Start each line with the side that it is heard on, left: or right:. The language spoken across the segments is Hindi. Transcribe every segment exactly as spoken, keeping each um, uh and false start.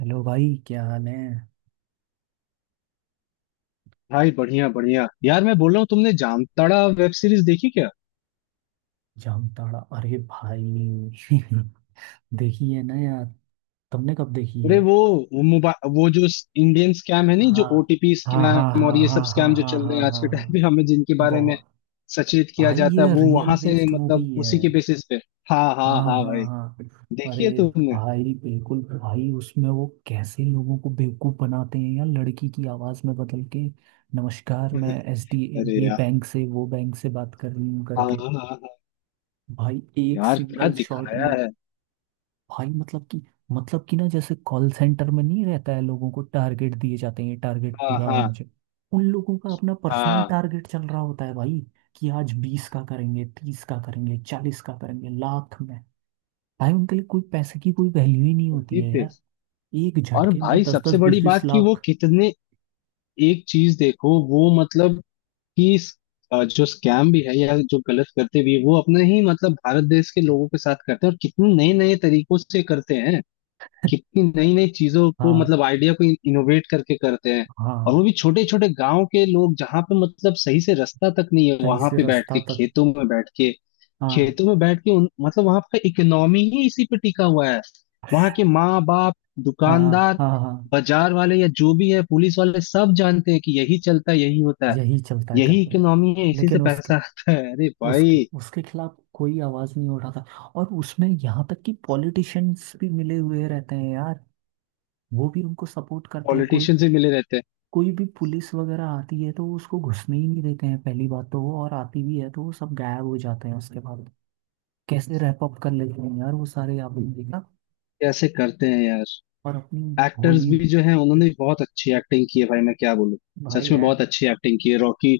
right: हेलो भाई, क्या हाल है।
left: भाई बढ़िया बढ़िया यार, मैं बोल रहा हूँ। तुमने जामताड़ा वेब सीरीज देखी क्या?
right: जामताड़ा? अरे भाई देखी है ना यार। तुमने कब देखी
left: अरे
right: है?
left: वो मोबाइल, वो जो इंडियन स्कैम है नहीं, जो
right: हाँ
left: ओटीपी
right: हाँ हाँ
left: स्कैम और
right: हाँ
left: ये
right: हाँ
left: सब
right: हाँ
left: स्कैम जो
right: हाँ
left: चल रहे
right: हाँ
left: हैं आज के टाइम पे,
right: हाँ।
left: हमें जिनके बारे में
right: बहुत।
left: सचेत किया
right: भाई,
left: जाता है,
right: ये
left: वो
right: रियल
left: वहां से,
right: बेस्ड मूवी
left: मतलब
right: है।
left: उसी के बेसिस पे। हाँ हाँ
right: हाँ
left: हाँ
right: हाँ
left: भाई।
right: हाँ।
left: देखी
right: अरे
left: है तुमने?
right: भाई, बिल्कुल भाई। उसमें वो कैसे लोगों को बेवकूफ बनाते हैं यार, लड़की की आवाज में बदल के। नमस्कार, मैं एसडी,
left: अरे
right: ये
left: यार।
right: बैंक से, वो बैंक से बात कर रही हूँ
left: हाँ
right: करके।
left: हाँ हाँ हाँ।
right: भाई एक
left: यार क्या
right: सिंगल शॉट
left: दिखाया
right: में।
left: है।
right: भाई मतलब कि मतलब कि ना, जैसे कॉल सेंटर में नहीं रहता है, लोगों को टारगेट दिए जाते हैं, टारगेट
left: हाँ
right: पूरा
left: हाँ
right: होना चाहिए। उन लोगों का अपना पर्सनल
left: हाँ।
right: टारगेट चल रहा होता है भाई कि आज बीस का करेंगे, तीस का करेंगे, चालीस का करेंगे लाख में। भाई उनके लिए कोई पैसे की कोई वैल्यू ही नहीं होती
left: वही
right: है
left: पे।
right: यार। एक
left: और
right: झटके में
left: भाई
right: दस
left: सबसे
right: दस बीस
left: बड़ी
right: बीस
left: बात कि वो
right: लाख।
left: कितने, एक चीज देखो वो मतलब कि इस, अ, जो स्कैम भी है या जो गलत करते भी है, वो अपने ही मतलब भारत देश के लोगों के साथ करते हैं, और कितने नए नए तरीकों से करते हैं। कितनी नई नई चीजों को,
right: हाँ
left: मतलब आइडिया को इनोवेट करके करते हैं। और
right: हाँ।
left: वो भी छोटे छोटे गांव के लोग, जहाँ पे मतलब सही से रास्ता तक नहीं है,
right: सही
left: वहां
right: से
left: पे बैठ
right: रास्ता
left: के,
right: तक।
left: खेतों में बैठ के,
right: हाँ
left: खेतों में बैठ के उन, मतलब वहां का इकोनॉमी ही इसी पे टिका हुआ है। वहां के माँ बाप,
right: हाँ हाँ
left: दुकानदार,
right: हाँ हाँ, हाँ, हाँ, हाँ, हाँ।
left: बाजार वाले, या जो भी है पुलिस वाले, सब जानते हैं कि यही चलता है, यही होता है।
right: यही चलता है
left: यही
right: करके।
left: इकोनॉमी है, इसी से
right: लेकिन उसके,
left: पैसा आता है। अरे
right: उसके
left: भाई
right: उसके खिलाफ कोई आवाज नहीं उठाता। और उसमें यहाँ तक कि पॉलिटिशियंस भी मिले हुए रहते हैं यार। वो भी उनको सपोर्ट करते हैं। कोई
left: पॉलिटिशियन से मिले रहते हैं।
right: कोई भी पुलिस वगैरह आती है तो वो उसको घुसने ही नहीं देते हैं पहली बात तो वो, और आती भी है तो वो सब गायब हो जाते हैं उसके बाद। कैसे रैप अप कर लेते हैं यार वो सारे, आपने देखा?
left: कैसे करते हैं यार।
right: और अपनी
left: एक्टर्स
right: भोली।
left: भी जो है उन्होंने भी बहुत अच्छी एक्टिंग की है भाई, मैं क्या बोलूं।
right: भाई
left: सच में
right: एक्ट।
left: बहुत अच्छी एक्टिंग की है। रॉकी,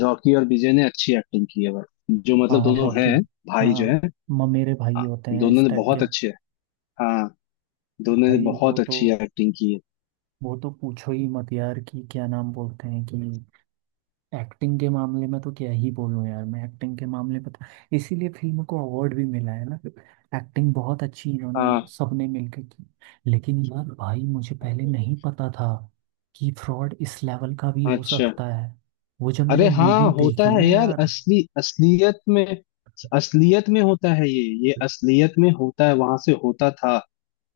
left: रॉकी और विजय ने अच्छी एक्टिंग की है भाई, जो मतलब
right: हाँ
left: दोनों है।
right: रॉकी।
left: भाई जो
right: हाँ
left: है।
right: म- मेरे भाई
left: हाँ,
right: होते हैं
left: दोनों
right: इस
left: ने
right: टाइप के।
left: बहुत अच्छे, हाँ, दोनों ने
right: भाई वो
left: बहुत
right: तो,
left: अच्छी एक्टिंग की है।
right: वो तो पूछो ही मत यार कि क्या नाम बोलते हैं कि। एक्टिंग के मामले में तो क्या ही बोलूं यार। मैं एक्टिंग के मामले में तो इसीलिए फिल्म को अवार्ड भी मिला है ना। एक्टिंग बहुत अच्छी इन्होंने
left: हाँ।
right: सबने मिलकर की। लेकिन यार भाई, मुझे पहले नहीं पता था कि फ्रॉड इस लेवल का भी हो
left: अच्छा।
right: सकता है। वो जब मैंने
left: अरे हाँ,
right: मूवी
left: होता
right: देखी
left: है
right: ना
left: यार,
right: यार।
left: असली असलियत में। असलियत में होता है ये ये असलियत में होता है, वहां से होता था।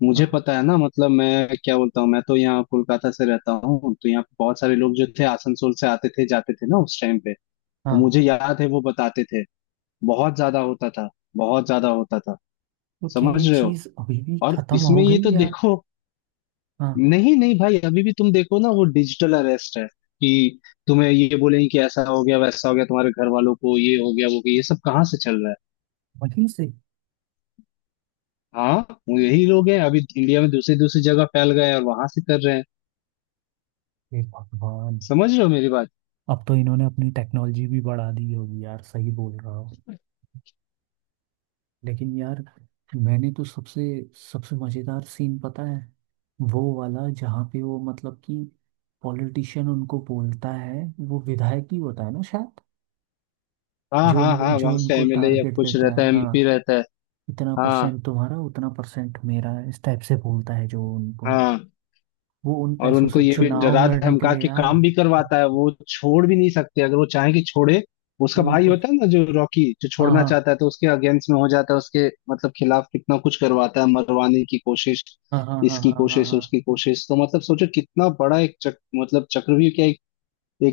left: मुझे
right: हाँ
left: पता है ना, मतलब मैं क्या बोलता हूँ, मैं तो यहाँ कोलकाता से रहता हूँ, तो यहाँ पे बहुत सारे लोग जो थे, आसनसोल से आते थे जाते थे ना उस टाइम पे। तो
right: हाँ।
left: मुझे याद है, वो बताते थे, बहुत ज्यादा होता था, बहुत ज्यादा होता था।
right: तो क्या ये
left: समझ रहे हो।
right: चीज अभी भी
left: और
right: खत्म हो
left: इसमें ये
right: गई
left: तो
right: या?
left: देखो,
right: हाँ।
left: नहीं नहीं भाई, अभी भी तुम देखो ना, वो डिजिटल अरेस्ट है कि तुम्हें ये बोलेंगे कि ऐसा हो गया, वैसा हो गया, तुम्हारे घर वालों को ये हो गया, वो हो गया। ये सब कहाँ से चल रहा है?
right: वहीं से।
left: हाँ, वो यही लोग हैं, अभी इंडिया में दूसरी दूसरी जगह फैल गए और वहां से कर रहे हैं।
right: हे भगवान।
left: समझ रहे हो मेरी बात?
right: अब तो इन्होंने अपनी टेक्नोलॉजी भी बढ़ा दी होगी यार, सही बोल रहा हो। लेकिन यार, मैंने तो सबसे सबसे मजेदार सीन पता है, वो वाला जहाँ पे वो मतलब कि पॉलिटिशियन उनको बोलता है। वो विधायक ही होता है ना शायद,
left: हाँ
right: जो
left: हाँ
right: उन,
left: हाँ,
right: जो
left: वहां का
right: उनको
left: एमएलए या
right: टारगेट
left: कुछ
right: देता
left: रहता
right: है
left: है, एमपी
right: हाँ।
left: रहता है।
right: इतना
left: हाँ
right: परसेंट तुम्हारा, उतना परसेंट मेरा, इस टाइप से बोलता है जो उनको।
left: हाँ।
right: वो उन
left: और
right: पैसों
left: उनको
right: से
left: ये भी
right: चुनाव
left: डरा
right: लड़ने के
left: धमका
right: लिए
left: के काम
right: यार।
left: भी करवाता है, वो छोड़ भी नहीं सकते अगर वो चाहे कि छोड़े। उसका भाई
right: उनको।
left: होता है ना, जो रॉकी, जो
right: हाँ
left: छोड़ना
right: हाँ
left: चाहता है, तो उसके अगेंस्ट में हो जाता है उसके, मतलब खिलाफ कितना कुछ करवाता है, मरवाने की कोशिश,
right: हाँ हाँ हाँ
left: इसकी
right: हाँ हाँ
left: कोशिश,
right: हाँ।
left: उसकी कोशिश। तो मतलब सोचो कितना बड़ा एक चक, मतलब चक्रव्यूह, क्या एक,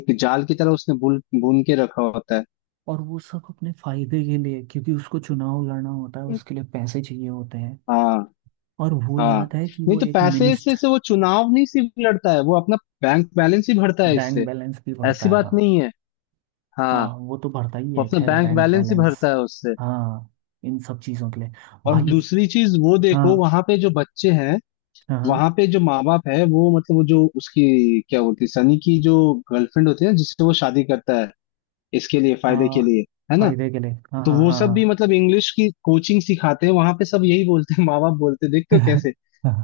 left: एक जाल की तरह उसने बुन बुन के रखा होता है।
right: और वो सब अपने फायदे के लिए, क्योंकि उसको चुनाव लड़ना होता है, उसके लिए पैसे चाहिए होते हैं।
left: हाँ
right: और वो
left: हाँ।
right: याद है कि
left: नहीं
right: वो
left: तो
right: एक
left: पैसे
right: मिनिस्ट।
left: से, से वो चुनाव नहीं सिर्फ लड़ता है, वो अपना बैंक बैलेंस ही भरता है
right: बैंक
left: इससे।
right: बैलेंस भी भरता
left: ऐसी
right: है।
left: बात
right: हाँ
left: नहीं है।
right: हाँ,
left: हाँ,
right: वो तो भरता ही
left: वो
right: है
left: अपना
right: खैर,
left: बैंक
right: बैंक
left: बैलेंस ही भरता
right: बैलेंस।
left: है उससे।
right: हाँ, इन सब चीज़ों के लिए।
left: और
right: भाई।
left: दूसरी चीज वो देखो,
right: हाँ
left: वहां पे जो बच्चे हैं,
right: हाँ हाँ।
left: वहां पे जो माँ बाप है वो, मतलब वो जो उसकी, क्या होती है, सनी की जो गर्लफ्रेंड होती है ना, जिससे वो शादी करता है, इसके लिए,
right: आ,
left: फायदे के लिए, है ना।
right: फायदे के लिए हाँ
left: तो
right: हाँ
left: वो
right: हाँ
left: सब भी
right: हाँ।
left: मतलब इंग्लिश की कोचिंग सिखाते हैं वहां पे, सब यही बोलते हैं, माँ बाप बोलते हैं, देखते हो कैसे,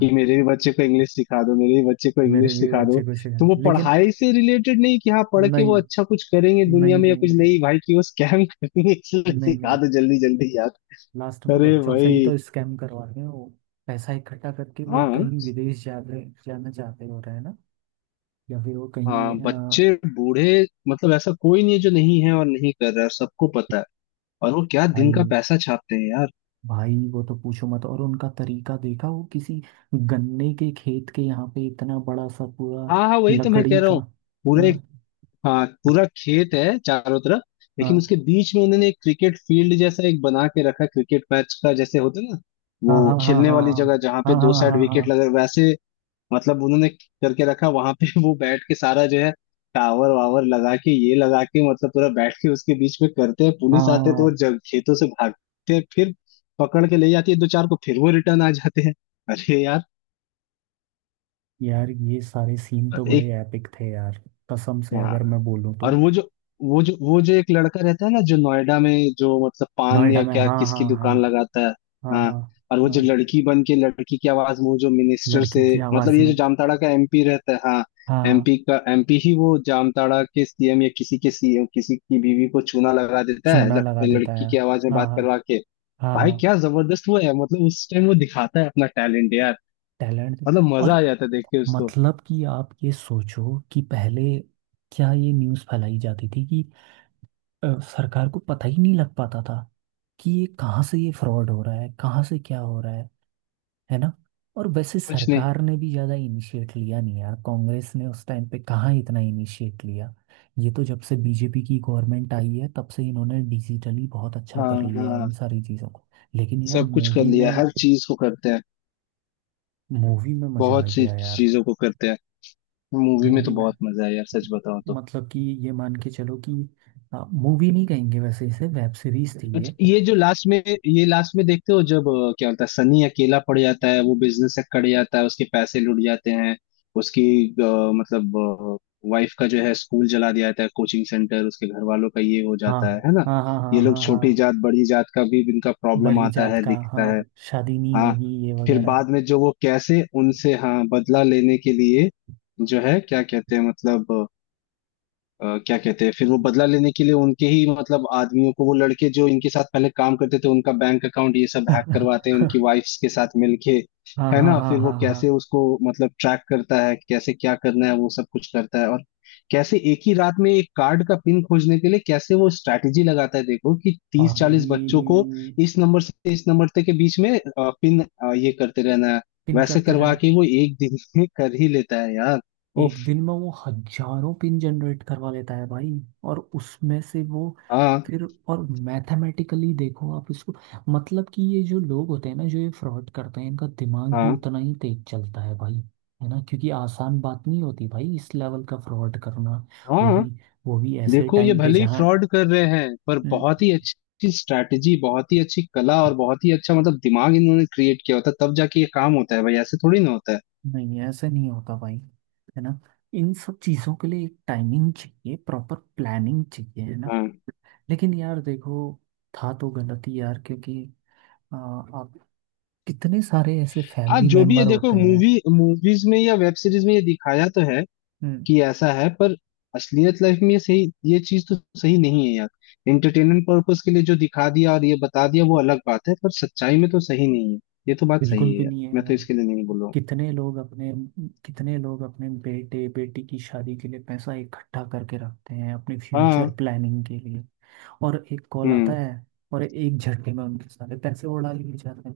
left: कि मेरे भी बच्चे को इंग्लिश सिखा दो, मेरे भी बच्चे को
right: मेरे
left: इंग्लिश
right: भी
left: सिखा दो।
right: बच्चे को इसे
left: तो वो
right: जानते लेकिन
left: पढ़ाई
right: वो-।
left: से रिलेटेड नहीं कि हाँ पढ़ के वो
right: नहीं
left: अच्छा कुछ करेंगे दुनिया
right: नहीं
left: में या
right: नहीं।
left: कुछ
right: नहीं
left: नहीं भाई, कि वो स्कैम करेंगे, इसलिए
right: नहीं
left: सिखा
right: नहीं।
left: दो जल्दी जल्दी।
right: लास्ट में
left: अरे
right: बच्चों से ही
left: भाई।
right: तो स्कैम करवाते हैं वो, पैसा इकट्ठा करके वो
left: हाँ,
right: कहीं विदेश जाते, जाना चाहते हो रहे हैं ना। या फिर वो
left: आ,
right: कहीं आ,
left: बच्चे, बूढ़े, मतलब ऐसा कोई नहीं है जो नहीं है और नहीं कर रहा है, सबको पता है। और वो क्या
right: भाई।
left: दिन का पैसा छापते हैं यार।
right: भाई वो तो पूछो मत, और उनका तरीका देखा वो किसी गन्ने के खेत के यहाँ पे इतना बड़ा सा पूरा
left: हाँ हाँ, वही तो मैं
right: लकड़ी
left: कह रहा
right: का।
left: हूँ। पूरे,
right: हाँ
left: हाँ, पूरा खेत है चारों तरफ, लेकिन
right: हाँ
left: उसके बीच में उन्होंने एक क्रिकेट फील्ड जैसा एक बना के रखा है, क्रिकेट मैच का जैसे होता है ना,
right: हाँ हाँ
left: वो
right: हाँ
left: खेलने
right: हाँ
left: वाली जगह जहाँ पे
right: हाँ
left: दो
right: हाँ
left: साइड
right: हाँ
left: विकेट
right: हाँ
left: लगे, वैसे, मतलब उन्होंने करके रखा वहां पे। वो बैठ के सारा जो है, टावर वावर लगा के, ये लगा के, मतलब पूरा बैठ के उसके बीच में करते हैं। पुलिस आते हैं तो वो
right: हाँ।
left: जग खेतों से भागते हैं, फिर पकड़ के ले जाती है दो चार को, फिर वो रिटर्न आ जाते हैं। अरे
right: यार ये सारे सीन तो बड़े
left: यार।
right: एपिक थे यार, कसम से अगर
left: हाँ,
right: मैं बोलूँ
left: और
right: तो।
left: वो जो, वो जो वो जो एक लड़का रहता है ना, जो नोएडा में, जो मतलब पान
right: नोएडा
left: या
right: में
left: क्या
right: हाँ हाँ
left: किसकी
right: हाँ।
left: दुकान लगाता है।
right: हाँ
left: हाँ,
right: हाँ
left: और वो जो
right: हाँ।
left: लड़की बन के, लड़की की आवाज में वो जो मिनिस्टर से,
right: लड़की की
left: मतलब
right: आवाज़
left: ये
right: में
left: जो जामताड़ा का एमपी रहता है हाँ,
right: हाँ हाँ।
left: एमपी का एमपी ही वो जामताड़ा के सीएम या किसी के सीएम किसी की बीवी को चूना लगा देता है,
right: चूना लगा
left: लड़-
right: देता
left: लड़की
right: है
left: की आवाज में
right: हाँ
left: बात
right: हाँ
left: करवा के।
right: हाँ
left: भाई
right: हाँ।
left: क्या जबरदस्त वो है, मतलब उस टाइम वो दिखाता है अपना टैलेंट यार।
right: टैलेंट।
left: मतलब मजा आ
right: और
left: जाता है देख के उसको।
right: मतलब कि आप ये सोचो कि पहले क्या ये न्यूज़ फैलाई जाती थी कि अ, सरकार को पता ही नहीं लग पाता था कि ये कहाँ से ये फ्रॉड हो रहा है, कहाँ से क्या हो रहा है है ना। और वैसे
left: कुछ नहीं।
right: सरकार ने भी ज़्यादा इनिशिएट लिया नहीं यार, कांग्रेस ने उस टाइम पे कहाँ इतना इनिशिएट लिया। ये तो जब से बीजेपी की गवर्नमेंट आई है तब से इन्होंने डिजिटली बहुत अच्छा
left: हाँ
right: कर लिया है
left: हाँ,
right: इन सारी चीज़ों को। लेकिन यार
left: सब कुछ कर
right: मूवी
left: लिया,
right: में
left: हर चीज को करते हैं।
right: मूवी में मज़ा आ
left: बहुत सी
right: गया यार।
left: चीजों को करते हैं। मूवी में तो
right: मूवी में
left: बहुत मजा आया यार, सच बताओ तो।
right: मतलब कि ये मान के चलो कि मूवी नहीं कहेंगे, वैसे इसे वेब सीरीज थी
left: अच्छा,
right: ये।
left: ये जो लास्ट में, ये लास्ट में देखते हो जब अ, क्या होता है, सनी अकेला पड़ जाता है, वो बिजनेस से कट जाता है, उसके पैसे लुट जाते हैं, उसकी, अ, मतलब वाइफ का जो है स्कूल जला दिया जाता है, कोचिंग सेंटर, उसके घर वालों का ये हो
right: हाँ
left: जाता है है ना।
right: हाँ हाँ हाँ
left: ये लोग
right: हाँ
left: छोटी
right: हाँ।
left: जात बड़ी जात का भी इनका प्रॉब्लम
right: बड़ी
left: आता
right: जात
left: है,
right: का
left: दिखता
right: हाँ,
left: है।
right: शादी नहीं
left: हाँ,
right: होगी ये
left: फिर
right: वगैरह।
left: बाद में जो वो कैसे उनसे, हाँ, बदला लेने के लिए, जो है, क्या कहते हैं मतलब, अ, क्या कहते हैं, फिर वो बदला लेने के लिए उनके ही मतलब आदमियों को, वो लड़के जो इनके साथ पहले काम करते थे, उनका बैंक अकाउंट ये सब हैक करवाते हैं उनकी वाइफ्स के साथ मिलके,
right: हाँ
left: है
right: हाँ
left: ना।
right: हाँ
left: फिर वो
right: हाँ हाँ।
left: कैसे उसको मतलब ट्रैक करता है, कैसे क्या करना है वो सब कुछ करता है, और कैसे एक ही रात में एक कार्ड का पिन खोजने के लिए कैसे वो स्ट्रैटेजी लगाता है, देखो कि तीस
right: भाई।
left: चालीस बच्चों को, इस नंबर से इस नंबर तक के बीच में पिन, ये करते रहना है,
right: पिन
left: वैसे
right: करते
left: करवा
right: रहे।
left: के वो एक दिन में कर ही लेता है यार।
right: एक
left: उफ।
right: दिन में वो हजारों पिन जनरेट करवा लेता है भाई। और उसमें से वो,
left: हाँ
right: फिर, और मैथमेटिकली देखो आप इसको। मतलब कि ये जो लोग होते हैं ना, जो ये फ्रॉड करते हैं, इनका दिमाग भी
left: हाँ
right: उतना ही तेज चलता है भाई, है ना, क्योंकि आसान बात नहीं होती भाई, इस लेवल का फ्रॉड करना। वो
left: हाँ।
right: भी वो भी ऐसे
left: देखो ये
right: टाइम पे
left: भले ही
right: जहाँ।
left: फ्रॉड कर रहे हैं, पर
right: न-
left: बहुत ही अच्छी स्ट्रैटेजी, बहुत ही अच्छी कला और बहुत ही अच्छा मतलब दिमाग इन्होंने क्रिएट किया होता है, तब जाके ये काम होता है भाई, ऐसे थोड़ी ना होता है।
right: नहीं ऐसे नहीं होता भाई, है ना। इन सब चीज़ों के लिए एक टाइमिंग चाहिए, प्रॉपर प्लानिंग चाहिए, है ना।
left: हाँ,
right: लेकिन यार देखो, था तो गलत ही यार, क्योंकि आ, आप कितने सारे ऐसे
left: हाँ
right: फैमिली
left: जो भी है,
right: मेंबर
left: देखो
right: होते हैं।
left: मूवी मूवीज में या वेब सीरीज में ये दिखाया तो है
right: हम्म,
left: कि ऐसा है, पर असलियत लाइफ में ये सही, ये चीज तो सही नहीं है यार। एंटरटेनमेंट पर्पस के लिए जो दिखा दिया और ये बता दिया वो अलग बात है, पर सच्चाई में तो सही नहीं है। ये तो बात
right: बिल्कुल
left: सही है
right: भी
left: यार,
right: नहीं
left: मैं
right: है
left: तो
right: यार।
left: इसके लिए नहीं बोल रहा हूँ।
right: कितने लोग अपने, कितने लोग अपने बेटे बेटी की शादी के लिए पैसा इकट्ठा करके रखते हैं, अपने
left: हाँ।
right: फ्यूचर प्लानिंग के लिए। और एक कॉल आता
left: हम्म।
right: है और एक झटके में उनके सारे पैसे उड़ा लिए जाते हैं।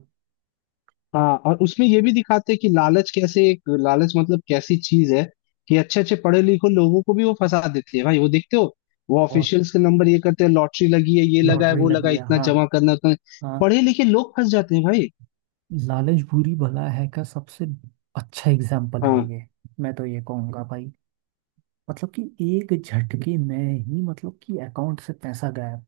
left: हाँ, और उसमें ये भी दिखाते हैं कि लालच कैसे, एक लालच मतलब कैसी चीज है, कि अच्छे अच्छे पढ़े लिखे लोगों को भी वो फंसा देती है भाई, वो देखते हो। वो
right: और
left: ऑफिशियल्स के नंबर ये करते हैं, लॉटरी लगी है, ये लगा है,
right: लॉटरी
left: वो लगा
right: लगी
left: है,
right: है
left: इतना
right: हाँ
left: जमा करना है, उतना।
right: हाँ।
left: पढ़े लिखे लोग फंस जाते हैं भाई।
right: लालच बुरी भला है का सबसे अच्छा एग्जाम्पल है
left: हाँ
right: ये। मैं तो ये कहूँगा भाई, मतलब कि एक झटके में ही मतलब कि अकाउंट से पैसा गायब,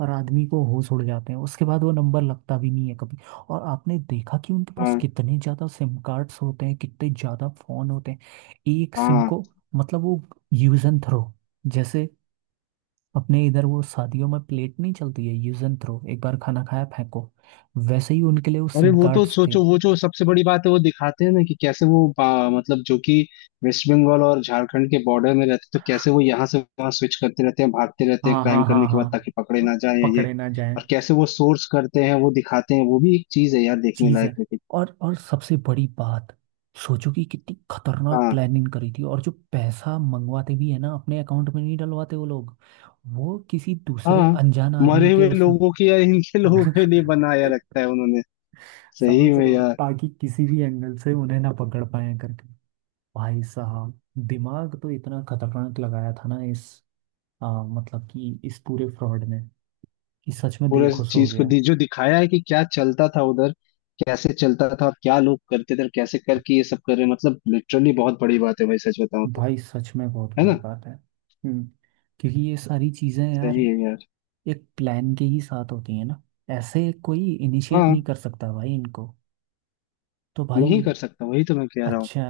right: और आदमी को होश उड़ जाते हैं, उसके बाद वो नंबर लगता भी नहीं है कभी। और आपने देखा कि उनके पास
left: हाँ
right: कितने ज़्यादा सिम कार्ड्स होते हैं, कितने ज़्यादा फ़ोन होते हैं। एक सिम
left: हाँ।
right: को मतलब, वो यूज एंड थ्रो जैसे। अपने इधर वो शादियों में प्लेट नहीं चलती है यूज एंड थ्रो, एक बार खाना खाया फेंको, वैसे ही उनके लिए वो
left: अरे
right: सिम
left: वो तो
right: कार्ड्स थे।
left: सोचो, वो जो सबसे बड़ी बात है वो दिखाते हैं ना, कि कैसे वो आ, मतलब जो कि वेस्ट बंगाल और झारखंड के बॉर्डर में रहते, तो कैसे वो यहाँ से वहां स्विच करते रहते हैं, भागते रहते हैं
right: हाँ
left: क्राइम
right: हाँ
left: करने
right: हाँ
left: के
right: हाँ
left: बाद, ताकि पकड़े
right: हाँ,
left: ना जाए ये।
right: पकड़े ना जाए।
left: और कैसे वो सोर्स करते हैं वो दिखाते हैं, वो भी एक चीज है यार देखने
right: चीज
left: लायक,
right: है।
left: लेकिन।
right: और और सबसे बड़ी बात, सोचो कि कितनी खतरनाक
left: हाँ
right: प्लानिंग करी थी, और जो पैसा मंगवाते भी है ना, अपने अकाउंट में नहीं डलवाते वो लोग, वो किसी दूसरे
left: हाँ,
right: अनजान आदमी
left: मरे
right: के
left: हुए
right: उसमें।
left: लोगों की यार इनके लोगों के लिए बनाया रखता है उन्होंने। सही
right: समझ
left: में
right: रहे हो,
left: यार।
right: ताकि किसी भी एंगल से उन्हें ना पकड़ पाए करके। भाई साहब, दिमाग तो इतना खतरनाक लगाया था ना इस आ, मतलब कि इस पूरे फ्रॉड ने, कि सच में दिल
left: पूरे
right: खुश हो
left: चीज को
right: गया।
left: दी जो दिखाया है कि क्या चलता था उधर, कैसे चलता था और क्या लोग करते थे और कैसे करके ये सब कर रहे हैं, मतलब लिटरली बहुत बड़ी बात है भाई, सच बताऊं तो।
right: भाई सच में बहुत
left: है
right: बड़ी
left: ना।
right: बात है। हम्म क्योंकि ये सारी चीजें यार
left: सही है यार।
right: एक प्लान के ही साथ होती है ना, ऐसे कोई इनिशिएट
left: हाँ,
right: नहीं कर सकता भाई इनको। तो भाई,
left: नहीं कर सकता, वही तो मैं कह रहा हूँ।
right: अच्छा,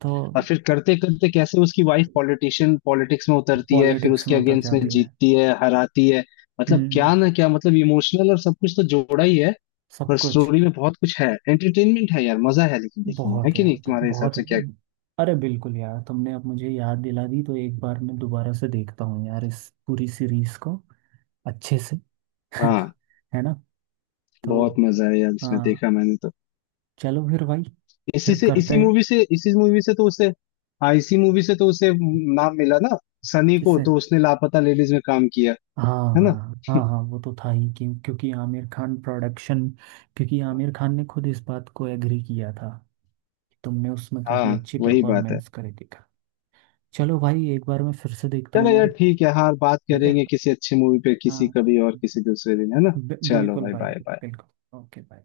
right: तो
left: और फिर करते करते कैसे उसकी वाइफ पॉलिटिशियन, पॉलिटिक्स में उतरती है, फिर
right: पॉलिटिक्स
left: उसके
right: में उतर
left: अगेंस्ट में
right: जाती है।
left: जीतती है, हराती है। मतलब
right: हम्म।
left: क्या ना क्या, मतलब इमोशनल और सब कुछ तो जोड़ा ही है।
right: सब
left: पर
right: कुछ।
left: स्टोरी में बहुत कुछ है, एंटरटेनमेंट है यार, मजा है। लेकिन देखने में है
right: बहुत है
left: कि
right: यार,
left: नहीं तुम्हारे हिसाब
right: बहुत है।
left: से, क्या?
right: अरे बिल्कुल यार, तुमने अब मुझे याद दिला दी तो एक बार मैं दोबारा से देखता हूँ यार इस पूरी सीरीज को, अच्छे से।
left: हाँ।
right: है ना। तो
left: बहुत मजा है यार इसमें,
right: हाँ,
left: देखा मैंने तो।
right: चलो फिर भाई,
left: इसी
right: फिर
left: से,
right: करते
left: इसी
right: हैं।
left: मूवी से, इसी मूवी से तो उसे, हाँ, इसी मूवी से तो उसे नाम मिला ना। सनी को,
right: किससे?
left: तो उसने लापता लेडीज में काम किया,
right: हाँ
left: है ना।
right: हाँ हाँ हाँ, वो तो था ही क्यों, क्योंकि आमिर खान प्रोडक्शन। क्योंकि आमिर खान ने खुद इस बात को एग्री किया था, तुमने उसमें
left: हाँ,
right: काफ़ी अच्छी
left: वही बात है।
right: परफॉर्मेंस करी दिखा। चलो भाई, एक बार मैं फिर से देखता
left: चलो
right: हूँ
left: यार
right: यार।
left: ठीक है, हाँ, बात
right: ठीक है
left: करेंगे किसी अच्छी मूवी पे, किसी
right: हाँ,
left: कभी और, किसी दूसरे दिन, है ना।
right: बि-
left: चलो
right: बिल्कुल
left: भाई,
right: भाई,
left: बाय बाय।
right: बिल्कुल, ओके भाई।